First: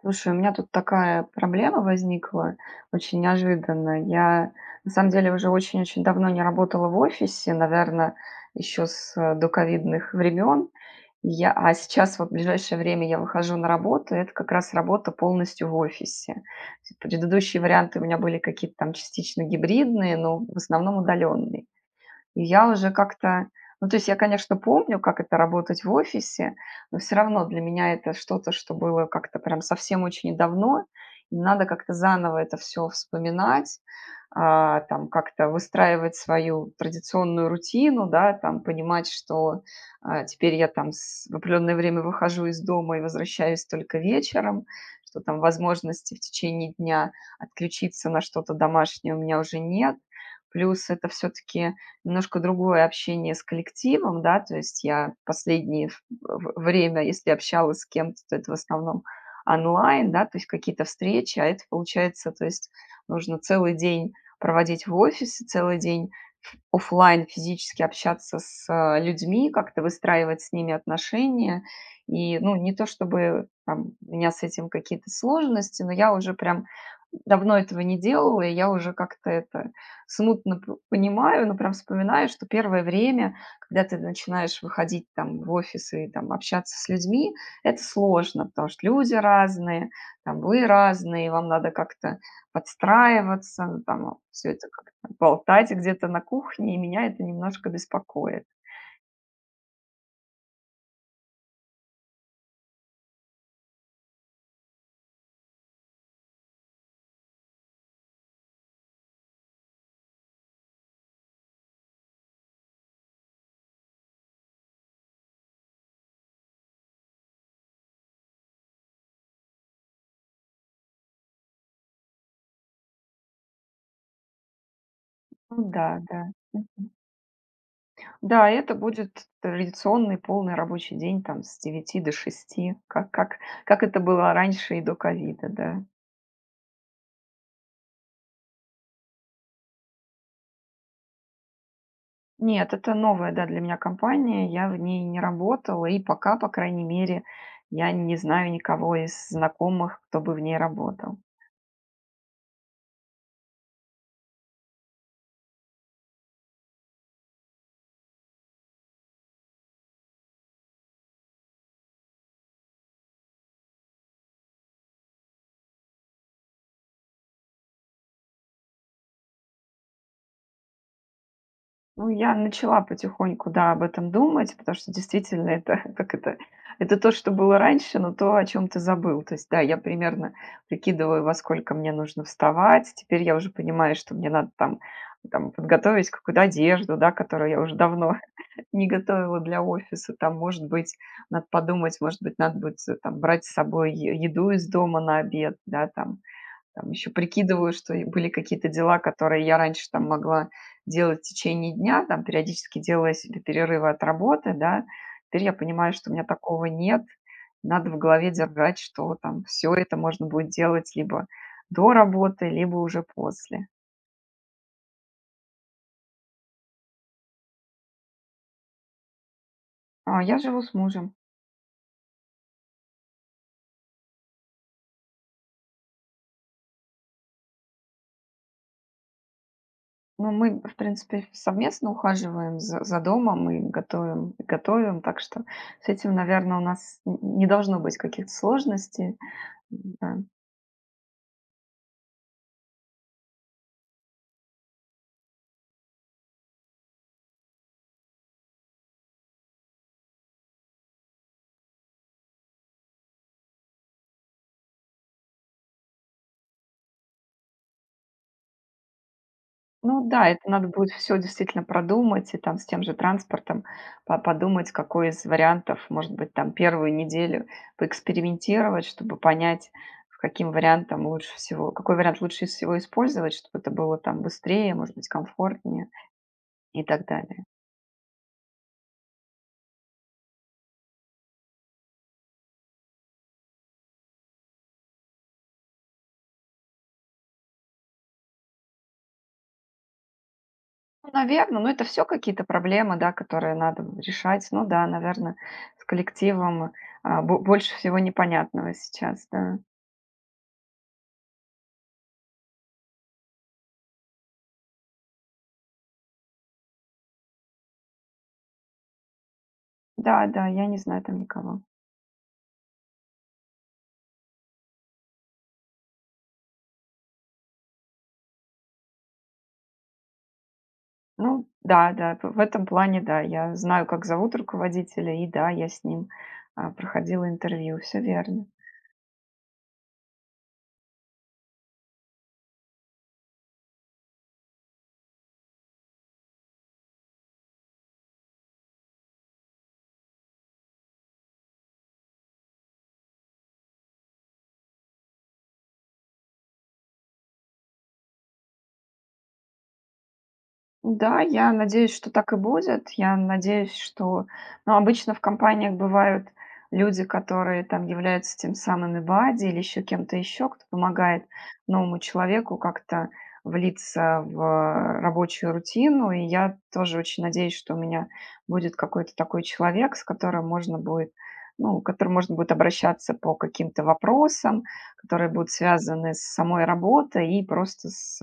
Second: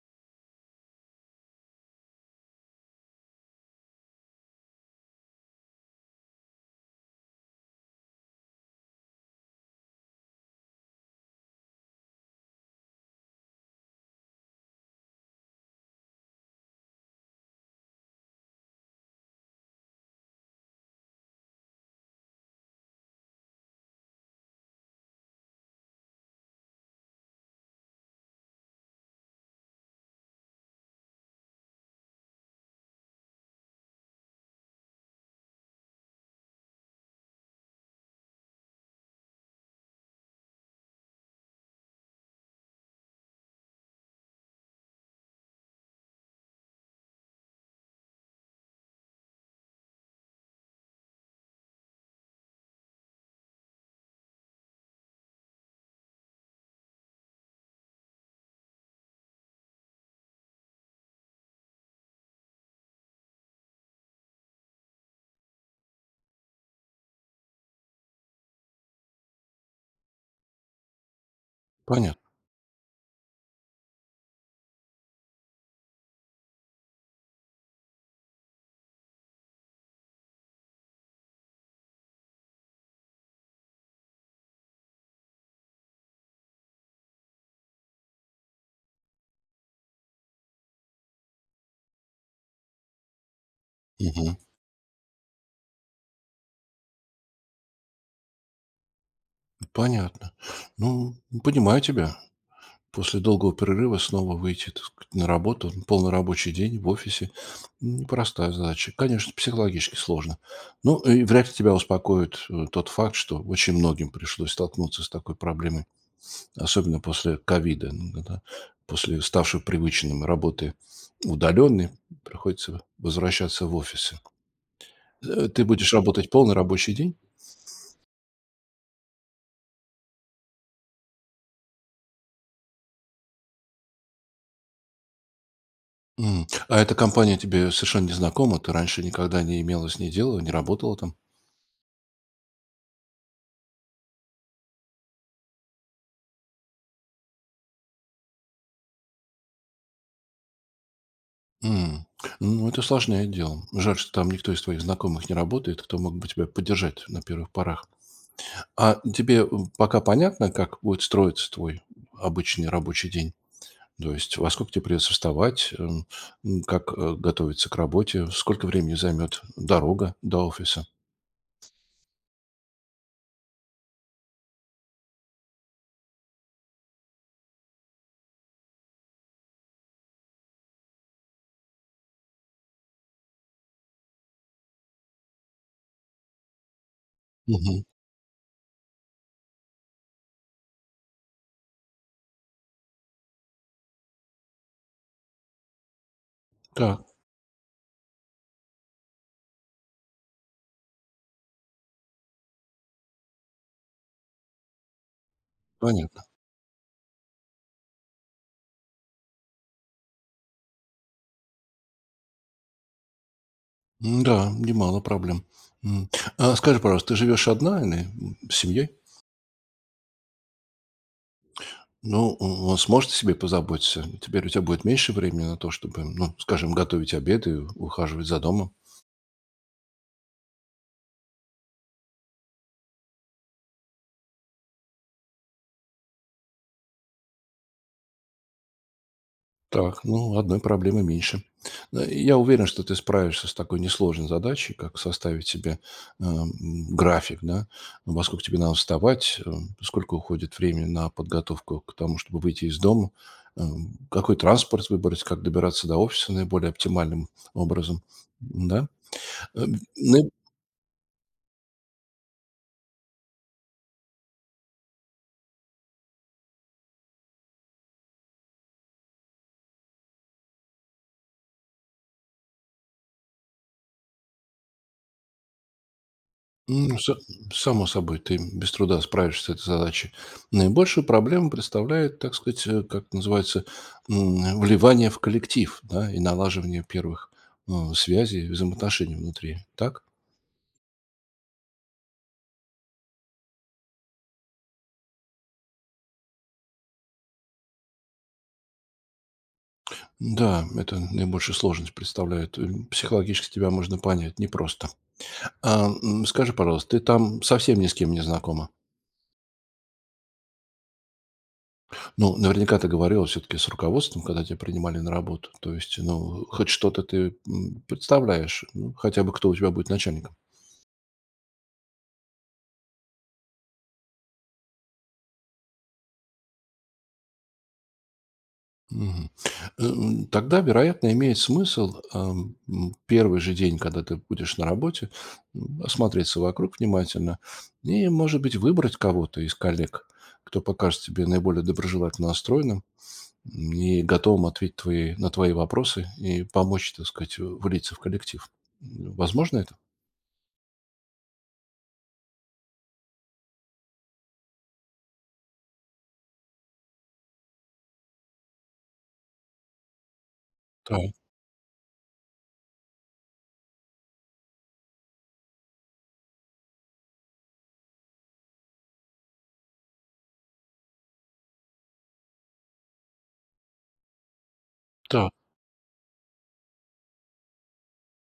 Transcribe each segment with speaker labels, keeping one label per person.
Speaker 1: Слушай, у меня тут такая проблема возникла, очень неожиданно. Я, на самом деле, уже очень-очень давно не работала в офисе, наверное, еще с доковидных времен. А сейчас вот в ближайшее время я выхожу на работу, и это как раз работа полностью в офисе. То есть предыдущие варианты у меня были какие-то там частично гибридные, но в основном удаленные. И я уже как-то, ну, то есть я, конечно, помню, как это работать в офисе, но все равно для меня это что-то, что было как-то прям совсем очень давно. И надо как-то заново это все вспоминать, там как-то выстраивать свою традиционную рутину, да, там понимать, что, теперь я там с в определенное время выхожу из дома и возвращаюсь только вечером, что там возможности в течение дня отключиться на что-то домашнее у меня уже нет. Плюс это все таки немножко другое общение с коллективом, да, то есть я последнее время, если общалась с кем-то, то это в основном онлайн, да, то есть какие-то встречи, а это получается, то есть нужно целый день проводить в офисе, целый день офлайн физически общаться с людьми, как-то выстраивать с ними отношения.
Speaker 2: Понятно.
Speaker 1: И, ну, не то чтобы там, у меня с этим какие-то сложности, но я уже прям давно этого не делала, и я уже как-то это смутно п понимаю, но прям вспоминаю, что первое время, когда ты начинаешь выходить там в офис и там общаться с людьми, это сложно, потому что люди разные, там вы разные, вам надо как-то подстраиваться, ну, там
Speaker 2: Мгм.
Speaker 1: все это как-то болтать где-то на кухне, и меня это немножко беспокоит.
Speaker 2: Понятно. Ну, понимаю тебя. После долгого перерыва снова выйти, так сказать, на работу, полный рабочий день в офисе. Непростая задача. Конечно, психологически сложно. Ну, и вряд ли тебя успокоит тот факт, что очень многим пришлось столкнуться с такой проблемой, особенно после ковида, ну, когда после ставшей привычным работы удаленной, приходится возвращаться в офисы.
Speaker 1: Ну
Speaker 2: Ты
Speaker 1: да,
Speaker 2: будешь
Speaker 1: да.
Speaker 2: работать полный рабочий день?
Speaker 1: Да, это будет традиционный полный рабочий день там с 9 до 6, как это было раньше и до ковида, да.
Speaker 2: М. А эта компания тебе совершенно не знакома? Ты раньше никогда не имела с ней дела, не работала там?
Speaker 1: Нет, это новая, да, для меня компания. Я в ней не работала, и пока, по крайней мере, я не знаю никого из знакомых, кто бы в ней работал.
Speaker 2: М. Ну, это сложное дело. Жаль, что там никто из твоих знакомых не работает, кто мог бы тебя поддержать на первых порах. А тебе, пока понятно, как будет строиться твой обычный рабочий день? То есть во сколько тебе придется вставать, как готовиться к работе, сколько времени займет дорога до офиса?
Speaker 1: Ну, я начала потихоньку, да, об этом думать, потому что действительно это, как это то, что было раньше, но то, о чем ты забыл. То есть, да, я примерно прикидываю, во сколько мне нужно вставать. Теперь я уже понимаю, что мне надо там подготовить какую-то одежду, да, которую я уже
Speaker 2: Мгм.
Speaker 1: давно не готовила для офиса, там, может быть, надо подумать, может быть, надо будет там брать с собой еду из дома на обед, да, там, там
Speaker 2: Так,
Speaker 1: еще прикидываю, что и были какие-то дела, которые я раньше там могла делать в течение дня, там, периодически делая себе перерывы от работы, да, теперь я понимаю, что у
Speaker 2: понятно.
Speaker 1: меня такого нет, надо в голове держать, что там все это можно будет делать либо до работы, либо уже после.
Speaker 2: М-да, немало проблем. М. А скажи, пожалуйста, ты живешь одна или, с семьей?
Speaker 1: Я живу с мужем.
Speaker 2: Ну, он сможет о себе позаботиться? Теперь у тебя будет меньше времени на то, чтобы, ну, скажем, готовить обед и ухаживать за домом.
Speaker 1: Ну, мы, в принципе, совместно ухаживаем за домом и готовим, так что с этим, наверное, у нас не должно быть каких-то сложностей.
Speaker 2: Так,
Speaker 1: Да.
Speaker 2: ну, одной проблемы меньше. Я уверен, что ты справишься с такой несложной задачей, как составить себе э, м, график, да, ну, во сколько тебе надо вставать, сколько уходит времени на подготовку к тому, чтобы выйти из дома, э, какой транспорт выбрать, как добираться до офиса наиболее оптимальным образом, да. Э,
Speaker 1: Ну да,
Speaker 2: наиб-
Speaker 1: это надо будет все действительно продумать, и там с тем же транспортом подумать, какой из вариантов, может быть, там первую неделю поэкспериментировать, чтобы понять, в каким вариантом лучше всего, какой вариант лучше всего использовать, чтобы это было там быстрее, может быть, комфортнее и
Speaker 2: Ну,
Speaker 1: так далее.
Speaker 2: само собой, ты без труда справишься с этой задачей. Наибольшую проблему представляет, так сказать, как называется, вливание в коллектив, да, и налаживание первых, ну, связей, взаимоотношений внутри. Так?
Speaker 1: Наверно, но это все какие-то проблемы, да, которые надо решать. Ну да, наверно, с коллективом, бо больше всего непонятного сейчас, да.
Speaker 2: Да, это наибольшую сложность представляет. Психологически тебя можно понять, непросто. Скажи, пожалуйста, ты там совсем ни с кем не знакома?
Speaker 1: Да-да, я не знаю там никого.
Speaker 2: Ну, наверняка ты говорила все-таки с руководством, когда тебя принимали на работу. То есть, ну, хоть что-то ты представляешь, ну, хотя бы кто у тебя будет начальником.
Speaker 1: Ну да, да, в этом плане, да, я знаю, как зовут руководителя, и да, я с ним, проходила интервью, все верно.
Speaker 2: Мгм. Тогда, вероятно, имеет смысл первый же день, когда ты будешь на работе, осмотреться вокруг внимательно и, может быть, выбрать кого-то из коллег, кто покажет тебе наиболее доброжелательно настроенным и готовым ответить на твои вопросы и помочь, так сказать, влиться в коллектив. Возможно это?
Speaker 1: Да, я надеюсь, что так и будет. Я надеюсь, что, ну, обычно в компаниях бывают люди, которые там являются тем самым бади или еще кем-то еще, кто
Speaker 2: Так,
Speaker 1: помогает новому человеку как-то влиться в рабочую рутину. И я тоже очень надеюсь, что у меня будет какой-то такой человек, с которым можно будет, ну, к которому можно будет обращаться по каким-то вопросам, которые
Speaker 2: так.
Speaker 1: будут связаны с самой работой и просто с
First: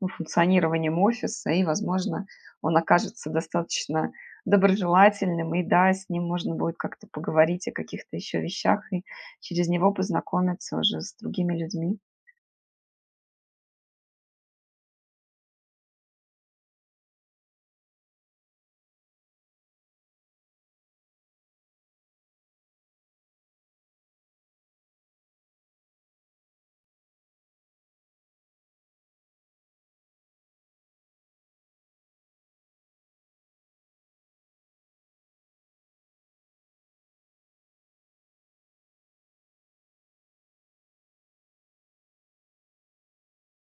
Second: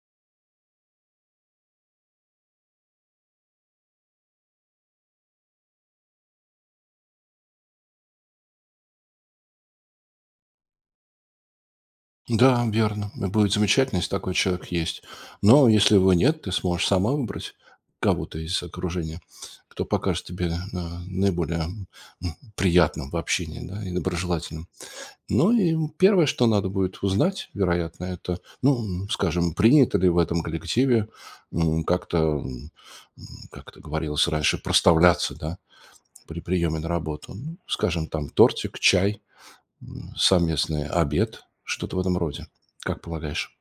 Speaker 1: ну, функционированием офиса, и, возможно, он окажется достаточно доброжелательным, и да, с ним можно будет как-то поговорить о каких-то еще вещах и через него познакомиться уже с другими людьми.
Speaker 2: Да, верно. И будет замечательно, если такой человек есть. Но если его нет, ты сможешь сама выбрать кого-то из окружения, кто покажет тебе наиболее приятным в общении, да, и доброжелательным. Ну и первое, что надо будет узнать, вероятно, это, ну, скажем, принято ли в этом коллективе как-то, как-то говорилось раньше, проставляться, да, при приеме на работу. Ну, скажем, там тортик, чай, совместный обед, что-то в этом роде. Как полагаешь?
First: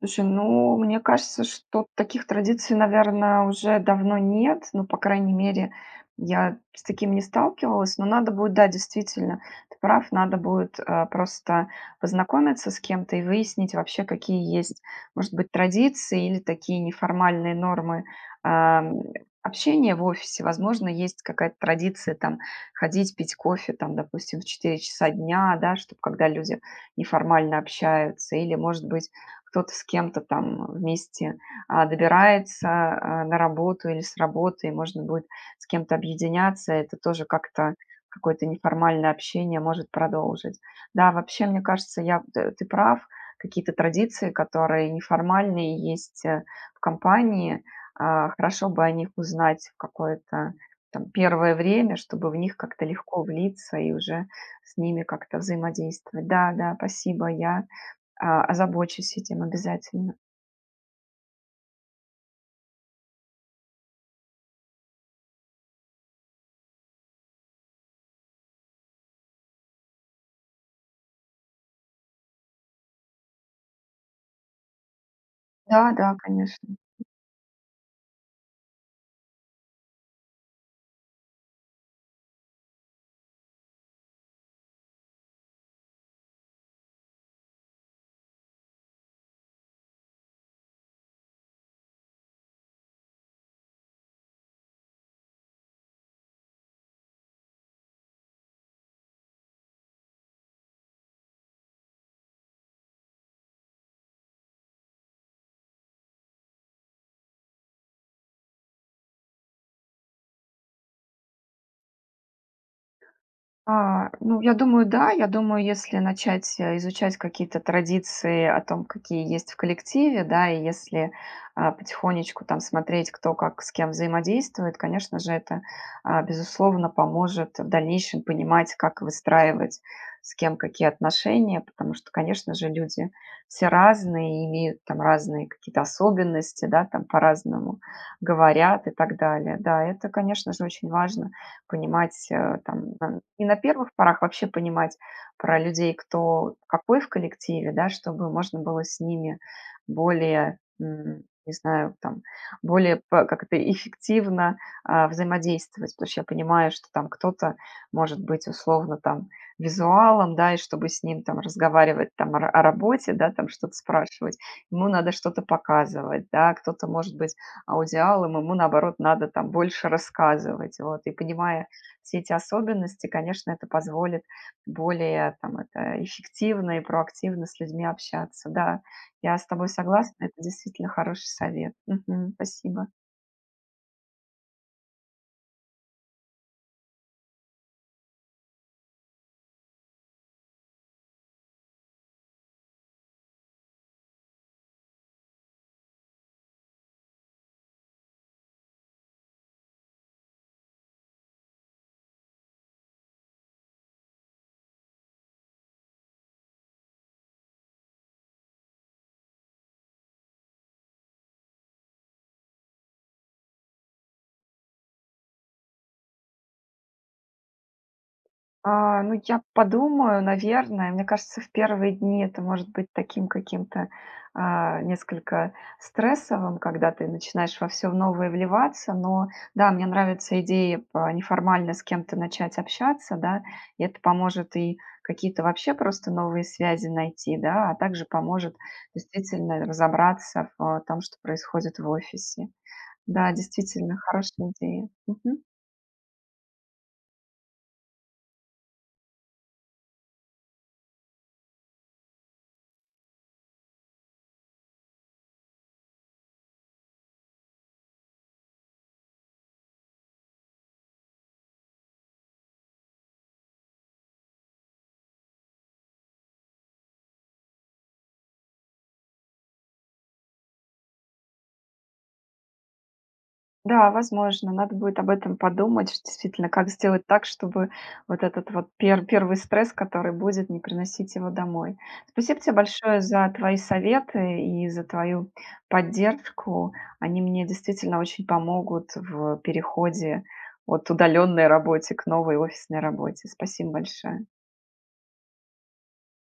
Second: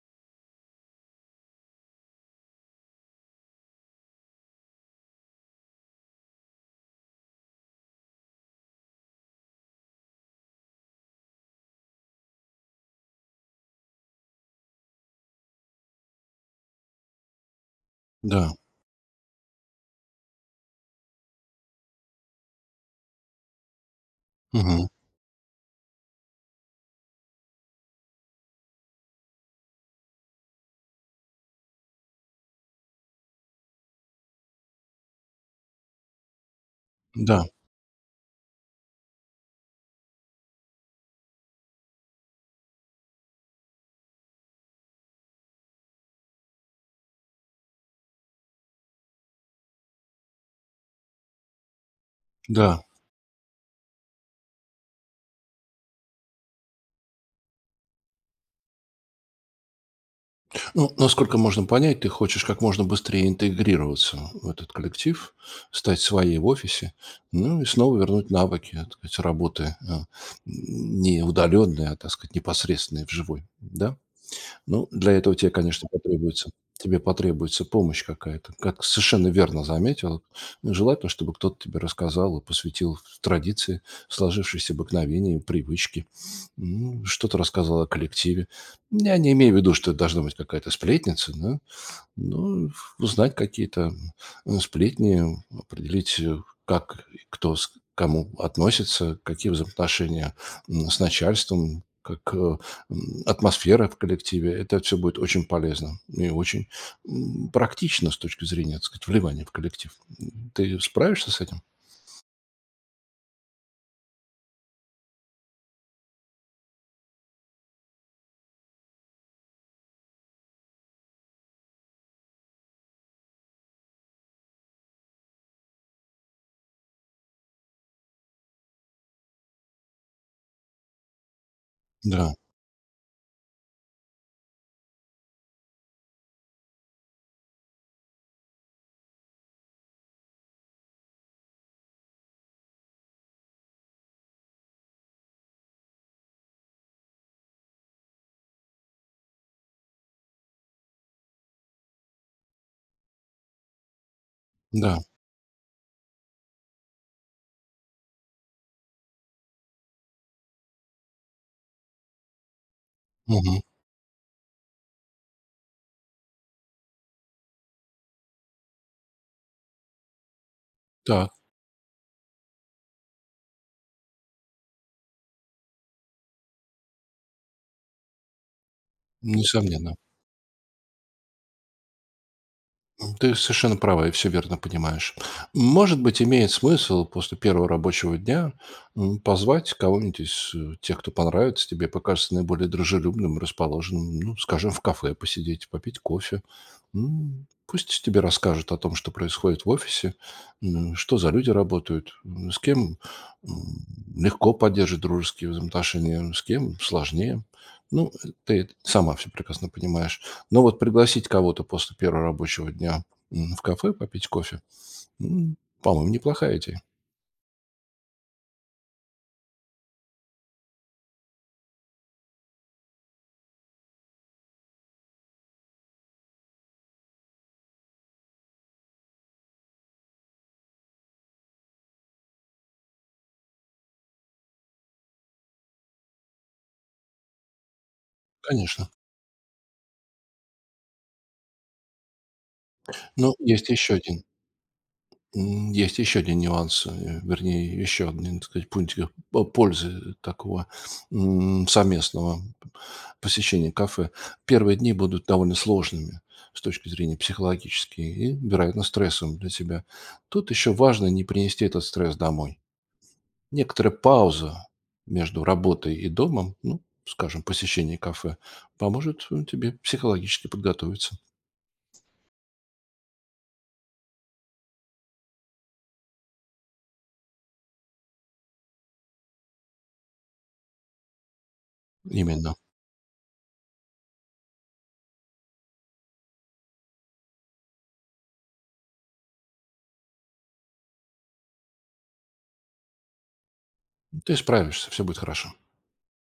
Speaker 1: Слушай, ну, мне кажется, что таких традиций, наверное, уже давно нет. Ну, по крайней мере, я с таким не сталкивалась. Но надо будет, да, действительно, ты прав, надо будет просто познакомиться с кем-то и выяснить вообще, какие есть, может быть, традиции или такие неформальные нормы
Speaker 2: Да.
Speaker 1: ам, общения в офисе. Возможно, есть какая-то традиция там ходить пить кофе, там, допустим, в 4
Speaker 2: Мгм.
Speaker 1: часа дня, да, чтобы когда люди неформально общаются. Или, может быть, кто-то с кем-то там вместе добирается на работу или с работы, и можно будет с кем-то объединяться, это тоже
Speaker 2: Да,
Speaker 1: как-то какое-то неформальное общение может продолжить. Да, вообще, мне кажется, ты прав, какие-то традиции, которые неформальные есть в компании, хорошо бы о них узнать в какое-то там первое время, чтобы в них
Speaker 2: да.
Speaker 1: как-то легко влиться и уже с ними как-то взаимодействовать. Да, да, спасибо, я озабочусь этим обязательно.
Speaker 2: Ну, насколько можно понять, ты хочешь как можно быстрее интегрироваться в этот коллектив, стать своей в офисе, ну и снова вернуть навыки, так сказать, работы не удаленные, а, так сказать, непосредственные, вживую. Да? Ну, для этого тебе, конечно,
Speaker 1: Да, да,
Speaker 2: потребуется.
Speaker 1: конечно.
Speaker 2: Тебе потребуется помощь какая-то. Как совершенно верно заметила, желательно, чтобы кто-то тебе рассказал и посвятил в традиции, сложившиеся обыкновения, привычки. Ну, что-то рассказал о коллективе. Я не имею в виду, что это должна быть какая-то сплетница, да, ну, узнать какие-то сплетни, определить, как и кто к кому относится, какие взаимоотношения с начальством, как атмосфера в коллективе. Это все будет очень полезно и очень практично с точки зрения, так сказать, вливания в коллектив. Ты справишься с этим?
Speaker 1: Ну, я думаю, да. Я думаю, если начать, изучать какие-то традиции о том, какие есть в коллективе, да, и если, потихонечку там смотреть, кто как с кем взаимодействует, конечно же, это, безусловно, поможет в дальнейшем понимать, как выстраивать с кем какие отношения, потому что,
Speaker 2: Да,
Speaker 1: конечно же, люди все разные, и имеют там разные какие-то особенности, да, там по-разному говорят и так далее. Да, это, конечно же, очень важно понимать, там, не на первых порах, вообще понимать про людей, кто какой в коллективе, да, чтобы можно было с ними более, не знаю, там, как-то эффективно
Speaker 2: да.
Speaker 1: взаимодействовать, потому что я понимаю, что там кто-то может быть условно там визуалом, да, и чтобы с ним там разговаривать там о работе, да, там
Speaker 2: Мгм.
Speaker 1: что-то спрашивать, ему надо что-то показывать, да, кто-то может быть аудиалом, ему, наоборот, надо там больше рассказывать. Вот. И
Speaker 2: Так,
Speaker 1: понимая все эти особенности, конечно, это позволит более там, это, эффективно и проактивно с людьми общаться. Да, я с тобой
Speaker 2: несомненно.
Speaker 1: согласна, это действительно хороший совет. Мгм. Спасибо.
Speaker 2: Ты совершенно права и все верно понимаешь. Может быть, имеет смысл после первого рабочего дня позвать кого-нибудь из тех, кто понравится тебе, покажется наиболее дружелюбным, расположенным, ну, скажем, в кафе посидеть, попить кофе. Пусть тебе расскажут о том, что происходит в офисе, что за люди работают, с кем м, легко поддерживать дружеские взаимоотношения, с кем сложнее. Ну, ты это сама все прекрасно понимаешь. Но вот пригласить кого-то после первого рабочего дня в кафе попить кофе, по-моему, неплохая идея.
Speaker 1: Ну, я подумаю, наверное. Мне кажется, в первые дни это может быть таким каким-то несколько стрессовым, когда ты начинаешь во все новое вливаться. Но да, мне нравится идея неформально с кем-то начать общаться, да, и это поможет и какие-то вообще просто новые связи найти, да, а также поможет
Speaker 2: Конечно.
Speaker 1: действительно разобраться в том, что происходит в офисе. Да,
Speaker 2: Но есть еще
Speaker 1: действительно,
Speaker 2: один
Speaker 1: хорошая идея. Мгм.
Speaker 2: Есть еще один нюанс, вернее, еще один, так сказать, пунктик пользы такого совместного посещения кафе. Первые дни будут довольно сложными с точки зрения психологической и, вероятно, стрессом для тебя. Тут еще важно не принести этот стресс домой. Некоторая пауза между работой и домом, ну, скажем, посещение кафе, поможет тебе психологически подготовиться.
Speaker 1: Да, возможно, надо будет об этом подумать, ш действительно, как сделать так, чтобы вот этот вот первый стресс, который будет, не приносить его домой. Спасибо тебе
Speaker 2: Именно.
Speaker 1: большое за твои советы и за твою поддержку. Они мне действительно очень помогут в переходе от удаленной работы к новой офисной работе. Спасибо большое.
Speaker 2: Ты справишься, все будет хорошо.